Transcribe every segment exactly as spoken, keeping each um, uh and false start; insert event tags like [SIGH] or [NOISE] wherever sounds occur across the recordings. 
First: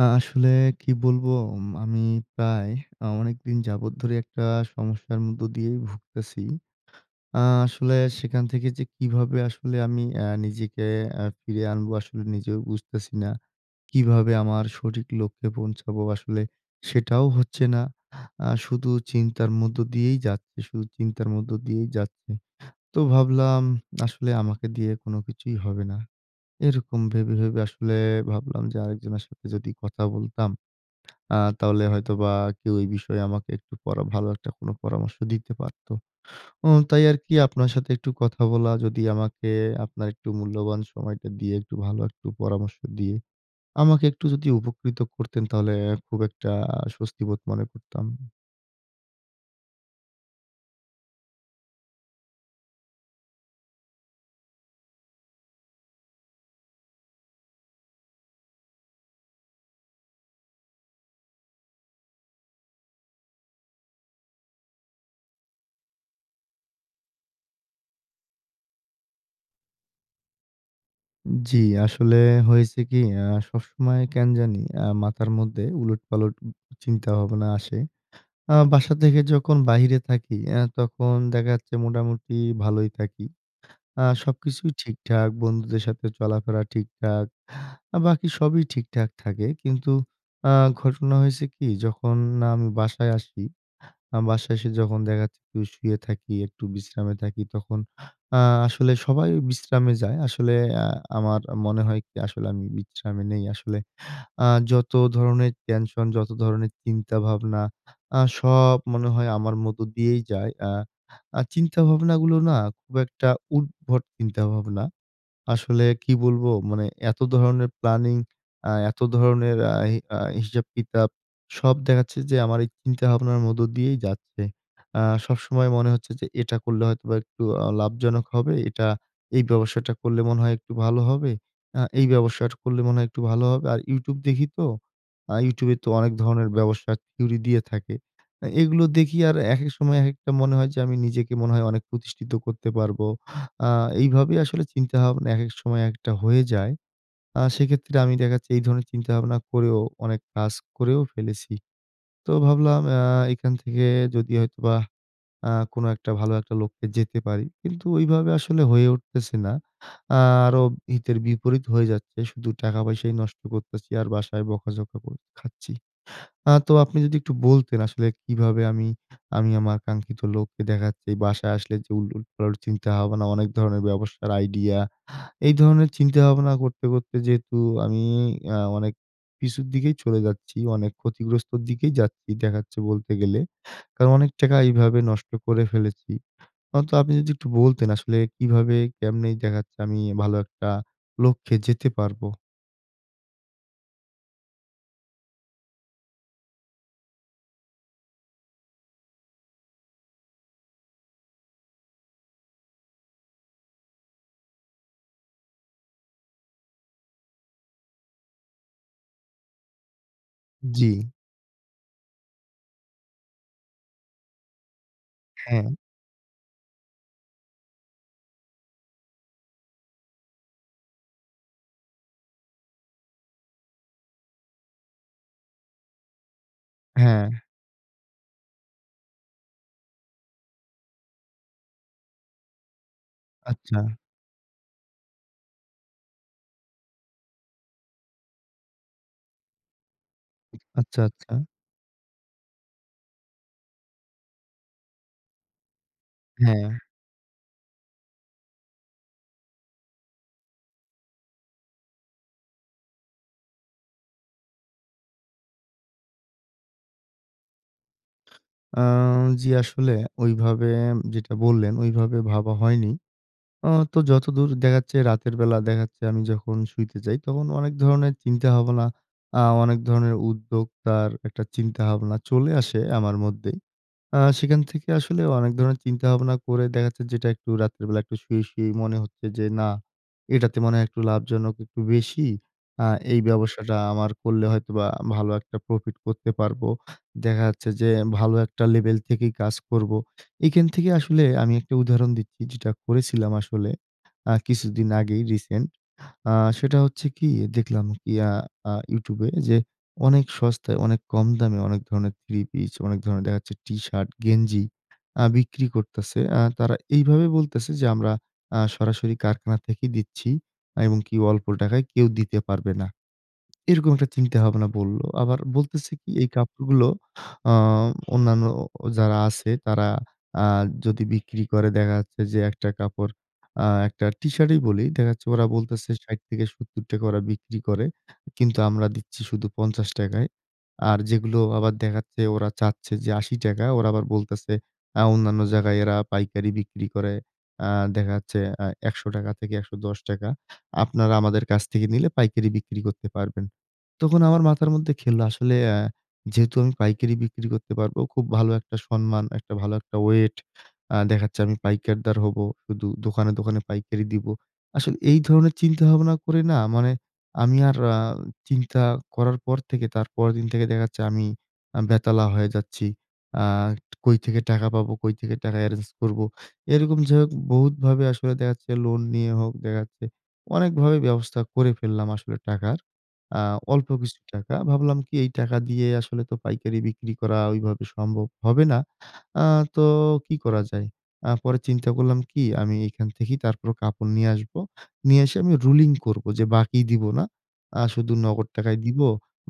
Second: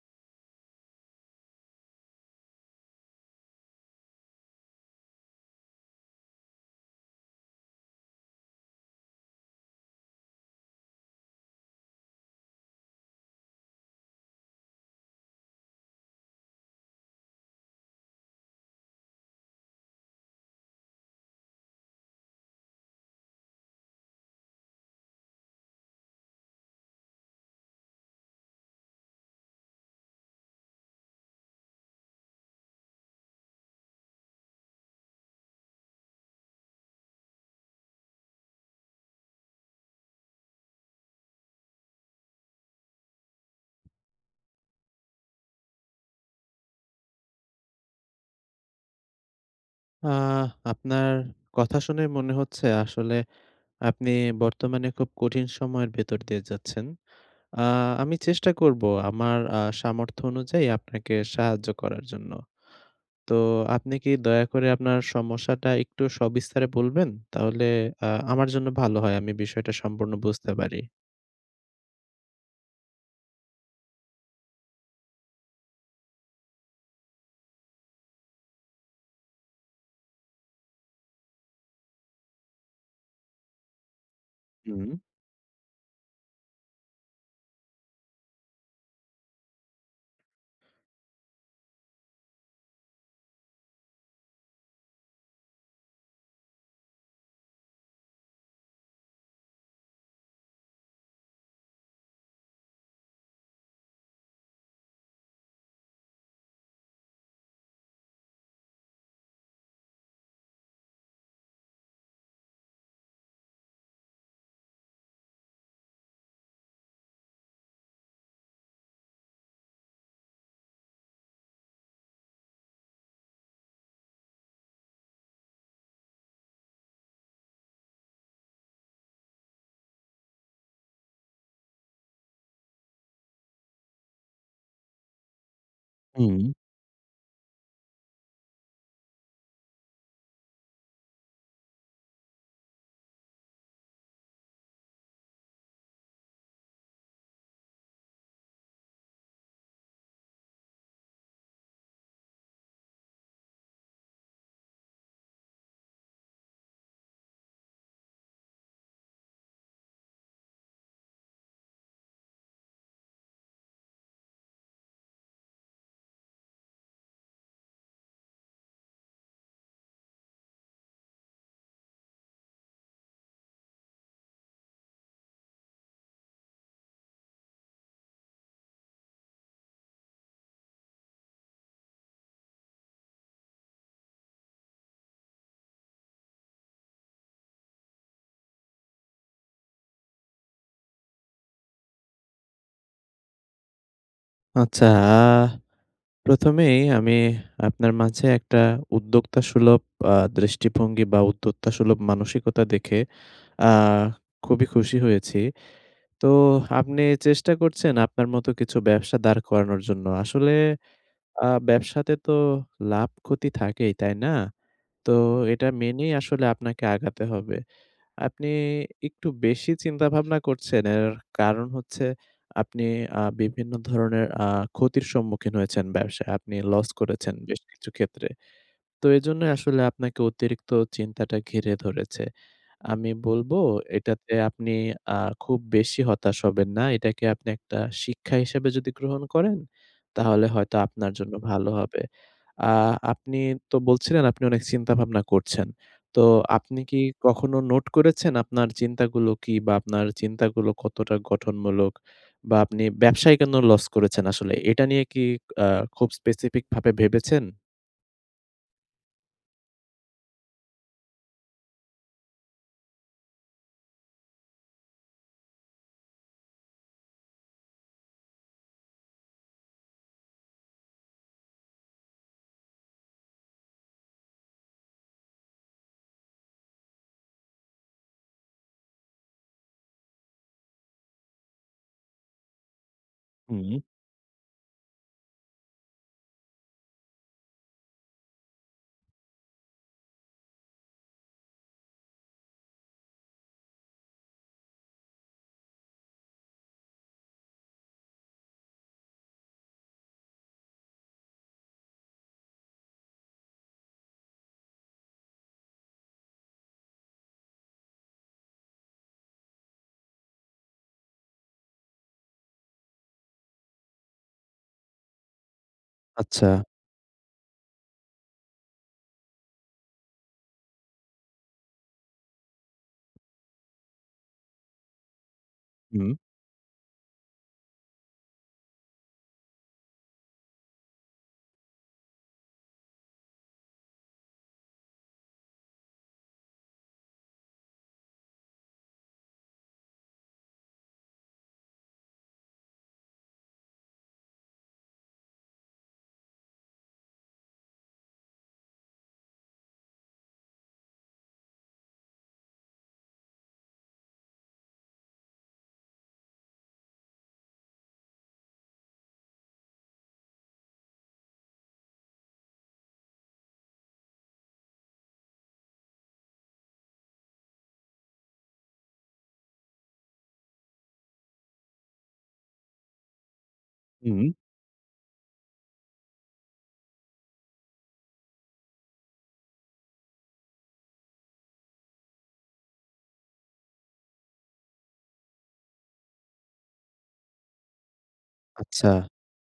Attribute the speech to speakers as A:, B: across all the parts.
A: আ আসলে কি বলবো উম আমি প্রায় আ অনেকদিন যাবৎ ধরে একটা সমস্যার মধ্য দিয়েই ভুগতেছি। আ আসলে সেখান থেকে যে কীভাবে আসলে আমি অ্যা নিজেকে অ্যা ফিরে আনবো আসলে নিজেও বুঝতেছি না। কীভাবে আমার সঠিক লক্ষ্যে পৌঁছাবো? আসলে সেটাও হচ্ছে না। আ শুধু চিন্তার মধ্য দিয়েই যাচ্ছে, শুধু চিন্তার মধ্য দিয়েই যাচ্ছে। তো ভাবলাম [SMACKS LIPS] আসলে আমাকে দিয়ে আর কোনো কিছুই হবে না। এরকম ভেবে, ভেবে আসলে ভাবলাম যে আরেকজনের সাথে যদি কথা বলতাম। [SMACKS LIPS] আ তাহলে হয়তোবা কেউ এ বিষয়ে আমাকে একটু পরা ভালো একটা কোন পরামর্শ দিতে পারত। উম তাই আরকি আপনার সাথে একটু কথা বলা যদি আমাকে আপনার একটু মূল্যবান সময়টা দিয়ে একটু ভালো একটু পরামর্শ দিয়ে, আমাকে একটু যদি উপকৃত করতেন তাহলে খুব একটা স্বস্তিবোধ মনে করতাম।
B: আ আপনার কথা শুনে মনে হচ্ছে আসলে আপনি বর্তমানে খুব কঠিন সময়ের ভেতর দিয়ে যাচ্ছেন। আ আমি চেষ্টা করব আমার আ সামর্থ্য অনুযায়ী আপনাকে সাহায্য করার জন্য। তো আপনি কি দয়া করে আপনার সমস্যাটা একটু সবিস্তারে বলবেন? তাহলে আ আমার জন্য ভালো হয়। আমি বিষয়টা সম্পূর্ণ বুঝতে পারি।
A: জি, আসলে হয়েছে কি? আ সবসময় কেন জানি আ মাথার মধ্যে উলটপালট চিন্তাভাবনা আসে। আ বাসা থেকে যখন বাইরে থাকি অ্যা তখন দেখা যাচ্ছে মোটামুটি ভালোই থাকি। আ সবকিছুই
B: হুম।
A: ঠিকঠাক। বন্ধুদের সাথে চলাফেরা ঠিকঠাক। বাকি সবই ঠিকঠাক থাকে কিন্তু আ ঘটনা হয়েছে কি? যখন আমি বাসায় আসি, আ বাসায় এসে যখন দেখা যাচ্ছে একটু শুয়ে থাকি, একটু বিশ্রামে থাকি তখন আ আসলে সবাই ওই বিশ্রামে যায়। আসলে আ আমার মনে হয় কি? আসলে আমি বিশ্রামে নেই আসলে আ যতো ধরণের টেনশন, যতো ধরনের চিন্তা ভাবনা আ সব মনে হয় আমার মধ্য দিয়েই যায়। আ আর চিন্তা ভাবনাগুলো না খুব একটা উদ্ভট চিন্তাভাবনা। আসলে কি বলবো? মানে এতো ধরনের প্ল্যানিং আ এত ধরণের আ হি আ হিসাব কিতাব সব দেখাচ্ছে যে আমার এই চিন্তা ভাবনার মধ্য দিয়েই যাচ্ছে। আ সবসময় মনে হচ্ছে যে এটা করলে হয়তোবা একটু আ লাভজনক হবে। এটা, এই ব্যবসাটা করলে মনে হয় একটু ভালো হবে। আ এই ব্যবসাটা করলে মনে হয় একটু ভালো হবে। আর YouTube দেখি তো আ YouTube এ তো অনেক
B: হুম।
A: ধরনের ব্যবসা থিওরি দিয়ে থাকে। আ এগুলো দেখি আর একেক সময় একেকটা মনে হয় যে, আমি নিজেকে মনে হয় অনেক প্রতিষ্ঠিত করতে পারবো। আ এইভাবেই আসলে চিন্তাভাবনা একেক সময় একেকটা হয়ে যায়। আ সেক্ষেত্রে আমি দেখা যাচ্ছে এই ধরনের চিন্তাভাবনা করেও অনেক কাজ করেও ফেলেছি। তো ভাবলাম আ এখান থেকে যোদি হয়তোবা আ কোনো একটা ভালো একটা লক্ষ্যে যেতে পারি। কিন্তু ওইভাবে আসলে হয়ে উঠতেছে না। আ আরো হিতের বিপরীত হয়ে যাচ্ছে। শুধু টাকা পয়সাই নষ্ট করতেছি আর বাসায় বকাঝকা কোর খাচ্ছি। আ তো আপনি যোদি একটু বলতেন আসলে কিভাবে আমি, আমি আমার কাঙ্ক্ষিত লক্ষ্যে দেখা যাচ্ছে বাসায় আসলে যে, উল উলট পালট চিন্তা হবে না, অনেক ধরণের ব্যবসার আইডিয়া এই ধরনের চিন্তা ভাবনা করতে, করতে যেহেতু আমি এ্যা অনেক পিছুর দিকেই চলে যাচ্ছি, অনেক ক্ষতিগ্রস্তর দিকেই যাচ্ছি, দেখাচ্ছে বলতে গেলে। কারণ অনেক টাকা এইভাবে নষ্ট করে ফেলেছি। হয়তো আপনি যদি একটু বলতেন আসলে কিভাবে কেমনে দেখাচ্ছে আমি ভালো একটা লক্ষ্যে যেতে পারবো?
B: আচ্ছা। আ প্রথম এই আমি আপনার মাঝে একটা উদ্যোক্তা সুলভ আ দৃষ্টিভঙ্গি বা, উদ্যোক্তা সুলভ মানসিকতা দেখে আ খুবই খুশি হয়েছি। তোহ আপনি চেষ্টা করছেন আপনার মতো কিছু ব্যবসা দাঁড় করানোর জন্য। আসলে
A: জ্বি।
B: আ ব্যবসাতে তো লাভ-ক্ষতি থাকেই, তাই না? তো এটা
A: হ্যাঁ।
B: মেনেই আসলে আপনাকে আগাতে হবে। আপনি একটু বেশি চিন্তা ভাবনা করছেন। এর কারণ হচ্ছে, আপনি আ বিভিন্ন ধরনের আ ক্ষতির সম্মুখীন হয়েছেন ব্যবসায় আপনি লস করেছেন
A: হ্যাঁ।
B: বেশ কিছু ক্ষেত্রে। তো এজন্যই আসলে আপনাকে অতিরিক্ত চিন্তাটা ঘিরে ধরেছে। আমি বলবো,
A: আচ্ছা।
B: "এটাতে আপনি আর খুব বেশি হতাশ হবেন না। এটাকে আপনি একটা শিক্ষা হিসেবে যদি গ্রহণ করেন, তাহলে হয়তো
A: আচ্ছা,
B: আপনার জন্য
A: আচ্ছা।
B: ভালো হবে।" আ আপনি তো বলছিলেন, "আপনি অনেক চিন্তা ভাবনা করছেন।" তো
A: হ্যাঁ।
B: আপনি কি কখনো নোট করেছেন আপনার চিন্তাগুলো কি? বা, আপনার চিন্তাগুলো কতটা গঠনমূলক? বা, আপনি ব্যবসায় কেন লস করেছেন আসলে? এ এটা নিয়ে কি আ খুব specific ভাবে ভেবেছেন?
A: আ জি, আসলে ঐভাবে যেটা বললেন, ঐভাবে ভাবা হয়নি। আ তো যতদূর দেখা যাচ্ছে রাতের বেলা দেখা যাচ্ছে আমি যখন শুইতে যাই, তখন অনেক ধরনের চিন্তা-ভাবনা আ অনেক ধরনের উদ্যোগতার একটা চিন্তা-ভাবনা চলে আসে আমার মধ্যেই। আ সেখান থেকে আসলেও অনেক ধরনের চিন্তা-ভাবনা করে দেখা যাচ্ছে, যেটা একটু রাতের বেলা একটু শুয়ে, শুয়েই মনে হচ্ছে যে, "না এটাতে মনে হয় একটু লাভজনক একটু বেশি। আ এই ব্যবসাটা
B: হুম।
A: আমার কল্লে হয়তোবা ভালো একটা প্রফিট করতে পারবো। দেখা যাচ্ছে যে ভালো একটা লেভেল থেকেই কাজ করবো।" এইখান থেকে আসলে আমি একটা উদাহরণ দিচ্ছি যেটা করেছিলাম আসলে, আ কিছুদিন আগেই রিসেন্ট। আ সেটা হচ্ছে কি? দেখলাম ইয়া আ YouTube এ যে অনেক সস্তায়, অনেক কম দামে, অনেক ধরনের থ্রি-পিস, অনেক ধরনের দেখা যাচ্ছে টি-শার্ট, গেঞ্জি আ বিক্রি করতেছে। আ তারা এইভাবে বলতেছে যে, "আমরা আ সরাসরি কারখানা থেকে দিচ্ছি এবং কি অল্প টাকায় কেউ দিতে পারবে না।" এরকম একটা চিন্তা-ভাবনা বলল। আবার বলতেছে কি? এই
B: আচ্ছা।
A: কাপড়গুলো আ অন্যান্য ও যারা আছে তারা আ যদি বিক্রি করে দেখা যাচ্ছে যে, একটা কাপড় আ একটা টি-শার্টই বলি, দেখাচ্ছে ওরা বলতেছে
B: হুম।
A: ষাইট থেকে সত্তর টাকা ওরা বিক্রি করে। কিন্তু আমরা দিচ্ছি শুধু পঞ্চাশ টাকা -য়। আর যেগুলো আবার দেখা যাচ্ছে ওরা চাচ্ছে যে আশি টাকা ওরা আবার বলতেছে, আ অন্যান্য জায়গায় এরা পাইকারি বিক্রি করে। আ দেখা যাচ্ছে অ্যা একশ থেকে একশো দশ টাকা, "আপনারা আমাদের কাছ থেকে নিলে পাইকারি বিক্রি করতে পারবেন।" তখন আমার মাথার মধ্যে খেলল, আসলে অ্যা যেহেতু আমি পাইকারি বিক্রি করতে পারবো, খুব ভালো একটা সম্মান, একটা ভালো একটা ওয়েট, আ দেখা যাচ্ছে আমি পাইকারদার হবো। শুধু দোকানে, দোকানে পাইকারি দিবো। আসলে এই ধরনের চিন্তা-ভাবনা করে না, মানে আমি আর আ চিন্তা করার পর থেকে তার পরেরদিন থেকে দেখা যাচ্ছে আমি, আমি বেতালা হয়ে যাচ্ছি। আ কই থেকে টাকা পাবো, কই থেকে টাকা এরেঞ্জ করবো? এরকম যাইহোক বহুত ভাবে আসলে দেখা যাচ্ছে লোন নিয়ে হোক দেখা যাচ্ছে অনেকভাবে ব্যবস্থা করে ফেললাম আসলে টাকার। আ অল্প কিছু
B: হুম।
A: টাকা। ভাবলাম কি? এই টাকা দিয়ে আসলে তো পাইকারি বিক্রি করা ঐভাবে সম্ভব হবে না। আ তো কি করা যায়? আ পরে চিন্তা করলাম কি? আমি এখান থেকেই তারপরো কাপড় নিয়ে আসব। নিয়ে এসে আমি রুলিং করবো যে বাকি দিবো না। আ শুধু নগদ টাকায়
B: আচ্ছা।
A: দিব।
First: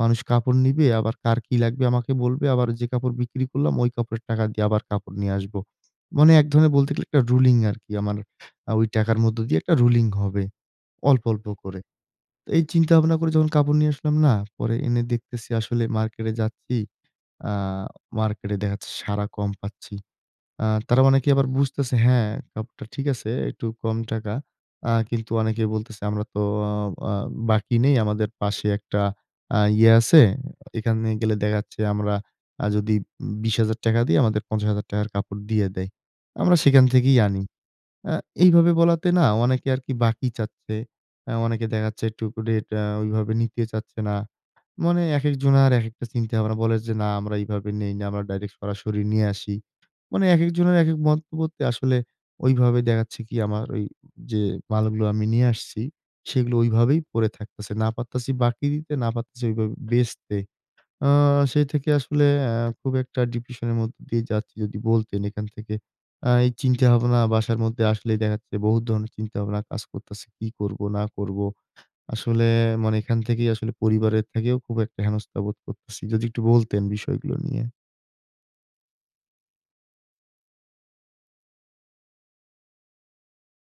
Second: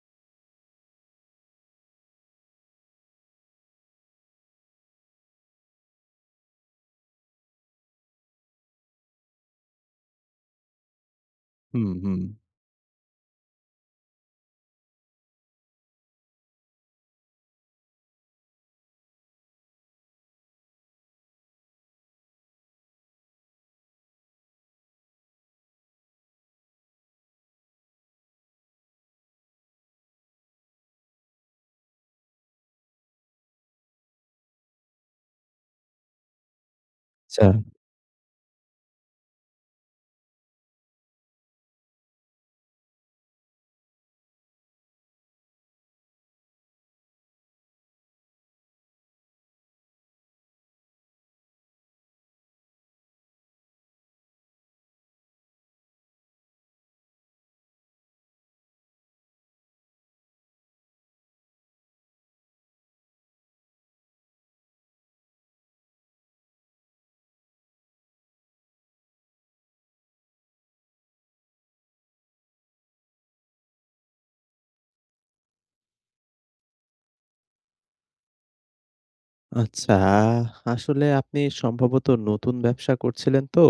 A: মানুষ কাপড় নিবে, আবার কার কি লাগবে আমাকে বলবে। আবার যে কাপড় বিক্রি করলাম ঐ কাপড়ের টাকা দিয়ে আবার কাপড় নিয়ে আসবো। মানে এক ধরনের বলতে গেলে একটা রুলিং আরকি, আমার আ ঐ টাকার মধ্যে দিয়ে একটা রুলিং হবে। অল্প, অল্প করে।
B: হুম, হুম।
A: এই চিন্তা-ভাবনা করে যখন কাপড় নিয়ে আসলাম না, পরে এনে দেখতেছি, আসলে মার্কেটে যাচ্ছি আ মার্কেটে দেখা যাচ্ছে সাড়া কম পাচ্ছি। আ তারা অনেকে আবার বুঝতেছে হ্যাঁ, কাপড়টা ঠিক আছে, একটু কম টাকা। আ কিন্তু অনেকে বলতেছে, "আমরা তো অ আ বাকি নেই। আমাদের পাশে একটা আ ইয়ে আছে। এখানে গেলে দেখাচ্ছে আমরা আ যদি আ বিশ হাজার টাকা দেই, আমাদের পঞ্চাশ হাজার টাকা -র কাপড় দিয়ে দেয়। আমরা সেখান থেকেই আনি।"
B: আচ্ছা।
A: আ এইভাবে বলাতে না অনেকে আরকি বাকি চাচ্ছে। আ অনেকে দেখা যাচ্ছে একটুকু রেট আ ঐভাবে নিতে চাচ্ছে না। মানে একেকজনার একেকটা চিন্তা-ভাবনা বলে যে, "না আমরা এইভাবে নেই না, আমরা ডাইরেক্ট সরাসরি নিয়ে আসি।" মানে একেকজনের একেক মন্তব্যতে আসলে ঐভাবে দেখাচ্ছে কি? আমার ঐযে মালগুলো আমি নিয়ে আসছি, সেগুলো ঐভাবেই পড়ে থাকতেছে। না পারতেছি বাকি দিতে, না পারতেছি ঐভাবে বেচতে। আ সেই থেকে আসলে অ্যা খুব একটা ডিপ্রেশনের মধ্যে দিয়ে যাচ্ছি। যদি বলতেন, এখান থেকে আ এই চিন্তা-ভাবনা, বাসার মধ্যে আসলেই দেখা যাচ্ছে বহুত ধরনের চিন্তা-ভাবনা কাজ করতাছি, কি করব না করব? আসলে মানে এখান থেকেই আসলে পরিবারের থেকেও খুব একটা হেনস্থা বোধ করতেছি। যদি একটু বলতেন বিষয়গুলো নিয়ে।
B: আচ্ছা, আসলে আপনি সম্ভবত নতুন ব্যবসা করছিলেন তো,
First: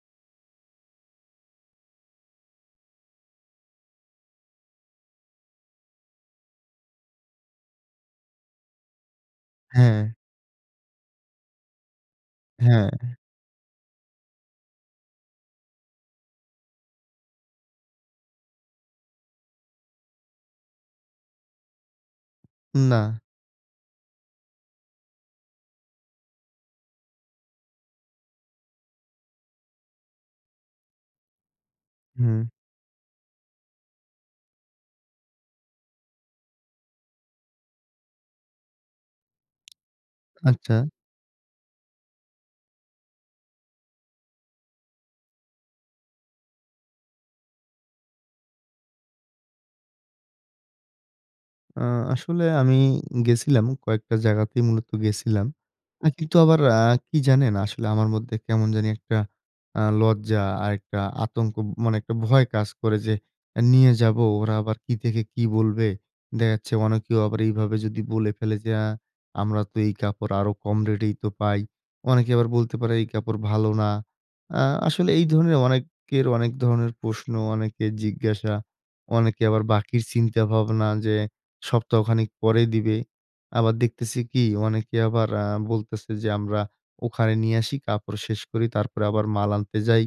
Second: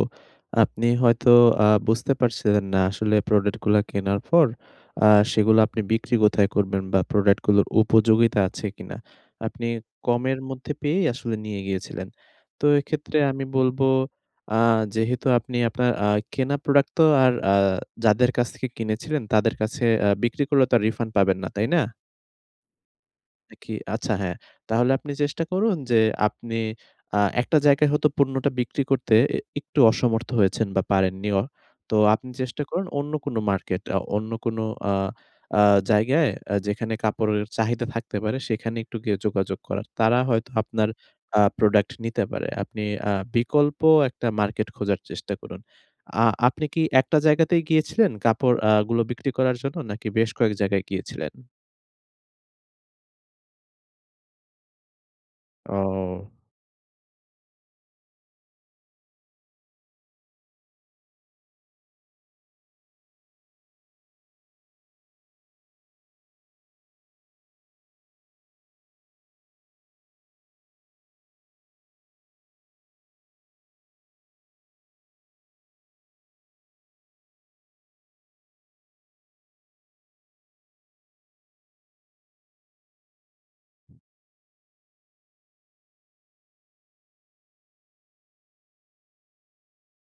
B: আপনি হয়তো আ বুঝতে পারছিলেন না আসলে প্রোডাক্ট গুলা কেনার পর আ সেগুলো আপনি বিক্রি কোথায় করবেন? বা প্রোডাক্ট গুলোর উপযোগিতা আছে কিনা? আপনি
A: হ্যাঁ।
B: কমের মধ্যে পেয়েই আসলে নিয়ে গিয়েছিলেন। তো
A: হ্যাঁ।
B: এক্ষেত্রে আমি বলবো আ যেহেতু আপনি আপনার আ কেনা প্রোডাক্ট তো আর আ যাদের কাছ থেকে কিনেছিলেন তাদের কাছে আ বিক্রি করলে তো রিফান্ড পাবেন না? তাই না?
A: না।
B: নাকি আচ্ছা হ্যাঁ, তাহলে আপনি চেষ্টা করুন যে আপনি আ একটা জায়গায় হয়তো পণ্যটা বিক্রি করতে অ্যা একটু অসমর্থ হয়েছেন বা পারেন নিও। তো আপনি
A: হুম।
B: চেষ্টা করুন অন্য কোন মার্কেট, আ অন্য কোন আ আ জায়গায় আ যেখানে কাপড়ের চাহিদা থাকতে পারে সেখানে একটু গিয়ে যোগাযোগ করার। তারা হয়তো
A: আচ্ছা।
B: আপনার আ প্রোডাক্ট নিতে পারে। আপনি আ বিকল্প একটা মার্কেট খোঁজার চেষ্টা করুন। আ আপনি কি একটা জায়গাতেই গিয়েছিলেন কাপড় আ গুলো বিক্রি করার জন্য? নাকি বেশ কয়েক জায়গায় গিয়েছিলেন?
A: আ আসলে আমি গেসিলাম কয়েকটা জায়গাতেই মূলত গেসিলাম। কিন্তু
B: ও!
A: আবার আ কি জানেন? আসলে আমার মধ্যে কেমন জানি একটা আ লজ্জা আর একটা আতঙ্ক মানে একটা ভয় কাজ করে যে, "এ নিয়ে যাবো, ওরা আবার কি থেকে কি বলবে?" দেখা যাচ্ছে অনেকেও আবার এইভাবে যদি বলে ফেলে যে, "আ আমরা তো এই কাপড় আরো কম রেটেই তো পাই।" অনেকে আবার বলতে পারে, "এই কাপড় ভালো না।" আ আসলে এই ধরনের অনেকের অনেক ধরনের প্রশ্ন, অনেকের জিজ্ঞাসা, অনেকে আবার বাকির চিন্তা ভাবনা যে সপ্তাহখানেক পরে দিবে। আবার দেখতেছি কি? অনেকে আবার আ বলতেছে যে, "আমরা ওখানে নিয়ে আসি, কাপড় শেষ করি তারপরে আবার মাল আনতে যাই।"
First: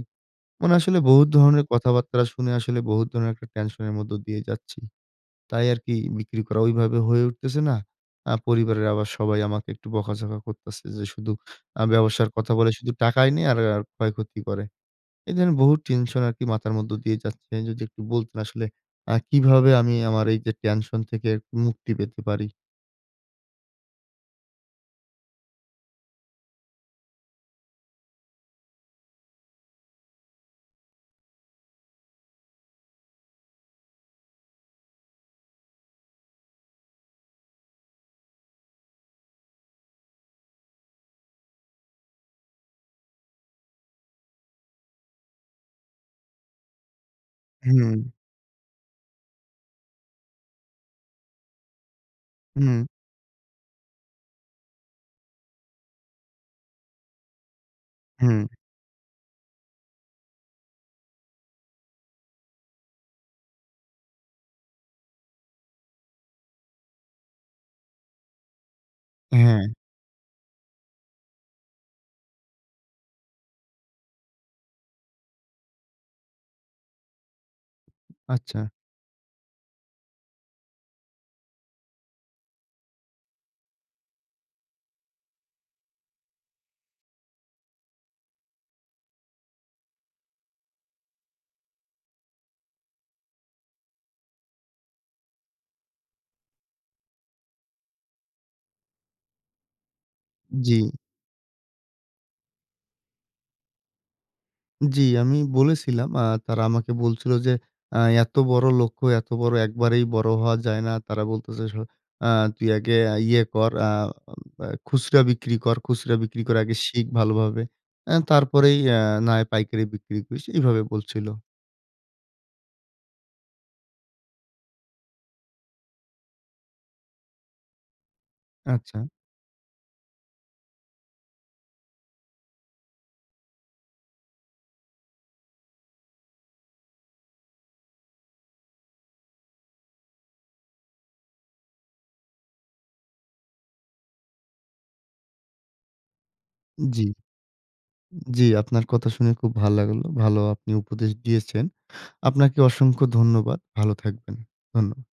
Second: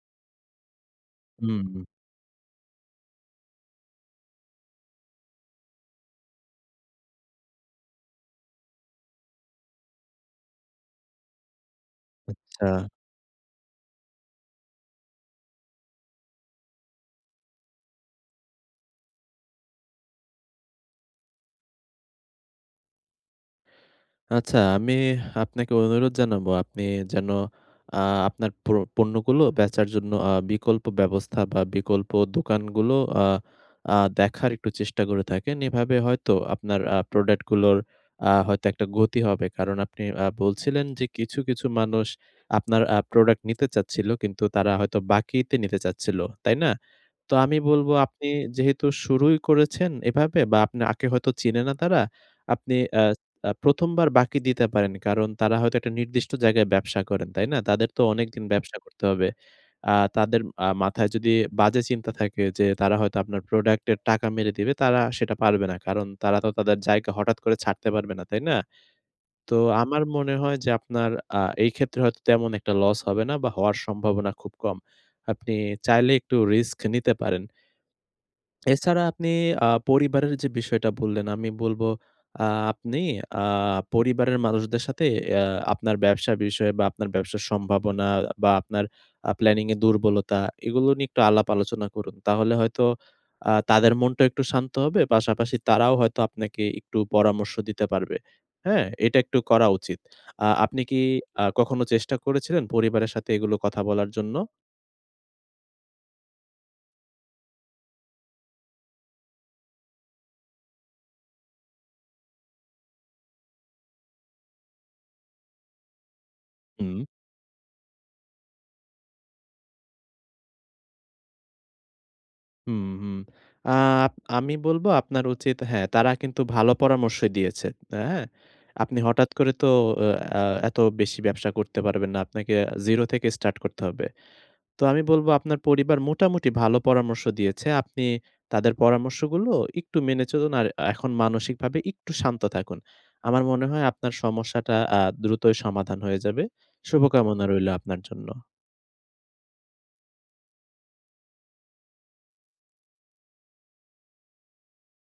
A: মানে আসলে বহুত
B: হুম,
A: ধরনের
B: হু।
A: কথাবাত্রা শুনে আসলে বহুত ধরনের একটা টেনশন এর মধ্য দিয়েই যাচ্ছি, তাই আরকি বিক্রি করা ঐভাবে হয়ে উঠতেছে না। আ পরিবারের আবার সবাই আমাকে একটু বকাঝকা করতেছে যে শুধু আ ব্যবসার কথা বলে
B: আচ্ছা।
A: শুধু টাকাই নি আর, আর ক্ষয়ক্ষতি করে। এই ধরনের বহুত টেনশন আরকি মাথার মধ্য দিয়ে যাচ্ছে, যদি একটু বলতেন আসলে আ কিভাবে আমি আমার এই যে টেনশন থেকে মুক্তি পেতে পারি?
B: আচ্ছা, আমি আপনাকে অনুরোধ জানাবো, আপনি যেন আ আপনার প্রো পণ্যগুলো বেচার জন্য আ বিকল্প ব্যবস্থা বা, বিকল্প দোকানগুলো আ আ দেখার একটু চেষ্টা করে দেখেন। এভাবে হয়তো আপনার আ প্রোডাক্টগুলোর আ হয়তো একটা গতি হবে। কারণ, আপনি আ বলছিলেন যে, কিছু, কিছু মানুষ আপনার আ প্রোডাক্ট নিতে চাচ্ছিল, কিন্তু তারা হয়তো বাকিতে নিতে চাচ্ছিল। তাই না? তো আমি বলবো,
A: হুম।
B: আপনি যেহেতু শুরুই করেছেন এভাবে বা, আপনাকে হয়তো চিনে না তারা, আপনি
A: হুম।
B: অ্যা এ প্রথমবার বাকি দিতে পারেন। কারণ, তারা হয়তো একটা নির্দিষ্ট জায়গায় ব্যবসা করেন। তাই না? তাদের তো অনেকদিন
A: হুম।
B: ব্যবসা করতে হবে। আ তাদের আ মাথায় যদি বাজে চিন্তা থাকে, যে তারা হয়তো আপনার প্রোডাক্টের টাকা মেরে দিবে, তারা সেটা পারবে না। কারণ, তারা তো তাদের জায়গা হঠাৎ করে ছাড়তে পারবে না। তাই না? তো
A: হ্যাঁ।
B: আমার মনে হয় যে, আপনার আ এইক্ষেত্রে হয়তো তেমন একটা লস হবে না বা, হওয়ার সম্ভাবনা খুব কম। আপনি চাইলে একটু রিস্ক নিতে পারেন।
A: আচ্ছা।
B: এছাড়া আপনি আ পরিবারের যে বিষয়টা বললেন, আমি বলবো, আ আপনি আ পরিবারের মানুষদের সাথে আ আপনার ব্যবসার বিষয়ে বা, আপনার ব্যবসার সম্ভাবনা বা, আপনার আ প্ল্যানিংয়ের দুর্বলতা, এগুলো নিয়ে একটু আলাপ আলোচনা করুন। তাহলে হয়তো আ তাদের মনটাও একটু শান্ত হবে। পাশাপাশি তারাও হয়তো আপনাকে একটু পরামর্শ দিতে পারবে, হ্যাঁ? এটা একটু করা উচিত। আ
A: জ্বি।
B: আপনি কি আ কখনো চেষ্টা করেছিলেন পরিবারের সাথে এগুলো কথা বলার জন্য?
A: জ্বি, আমি বলেছিলাম। আ তারা আমাকে বলছিল যে, "আ এত বড় লক্ষ্য, এত বড় একবারেই বড় হওয়া যায় না।" তারা বলতেছে স, "আ তুই আগে আ ইয়ে কর। আ আম খুচরা বিক্রি কর। খুচরা বিক্রি কর আগে,
B: হুম।
A: শিখ ভালোভাবে। অ্যা তারপরেই এ না পাইকারি বিক্রি করিস।" এইভাবে বলছিল।
B: হুম, হুম। আপ আমি বলবো, আপনার উচিত হ্যাঁ, তারা কিন্তু ভালো পরামর্শ দিয়েছে। এ হ্যাঁ? আপনি
A: আচ্ছা।
B: হঠাৎ করে তো আ অ্যা এত বেশি ব্যবসা করতে পারবেন না। আপনাকে এ জিরো থেকে স্টার্ট করতে হবে। তো আমি বলবো, আপনার পরিবার মোটামুটি ভালো পরামর্শ দিয়েছে। আপনি তাদের পরামর্শগুলো একটু মেনে চলুন। আর আ এখন মানসিকভাবে একটু শান্ত থাকুন। আমার মনে হয় আপনার সমস্যাটা আ দ্রুতই সমাধান হয়ে যাবে।
A: জ্বি।
B: শুভকামনা রইলো আপনার জন্য।
A: জ্বি, আপনার কথা শুনে খুব ভাল লাগলো। ভালো আপনি উপদেশ দিয়েছেন। আপনাকে অসংখ্য ধন্যবাদ। ভালো থাকবেন। ধন্যবাদ।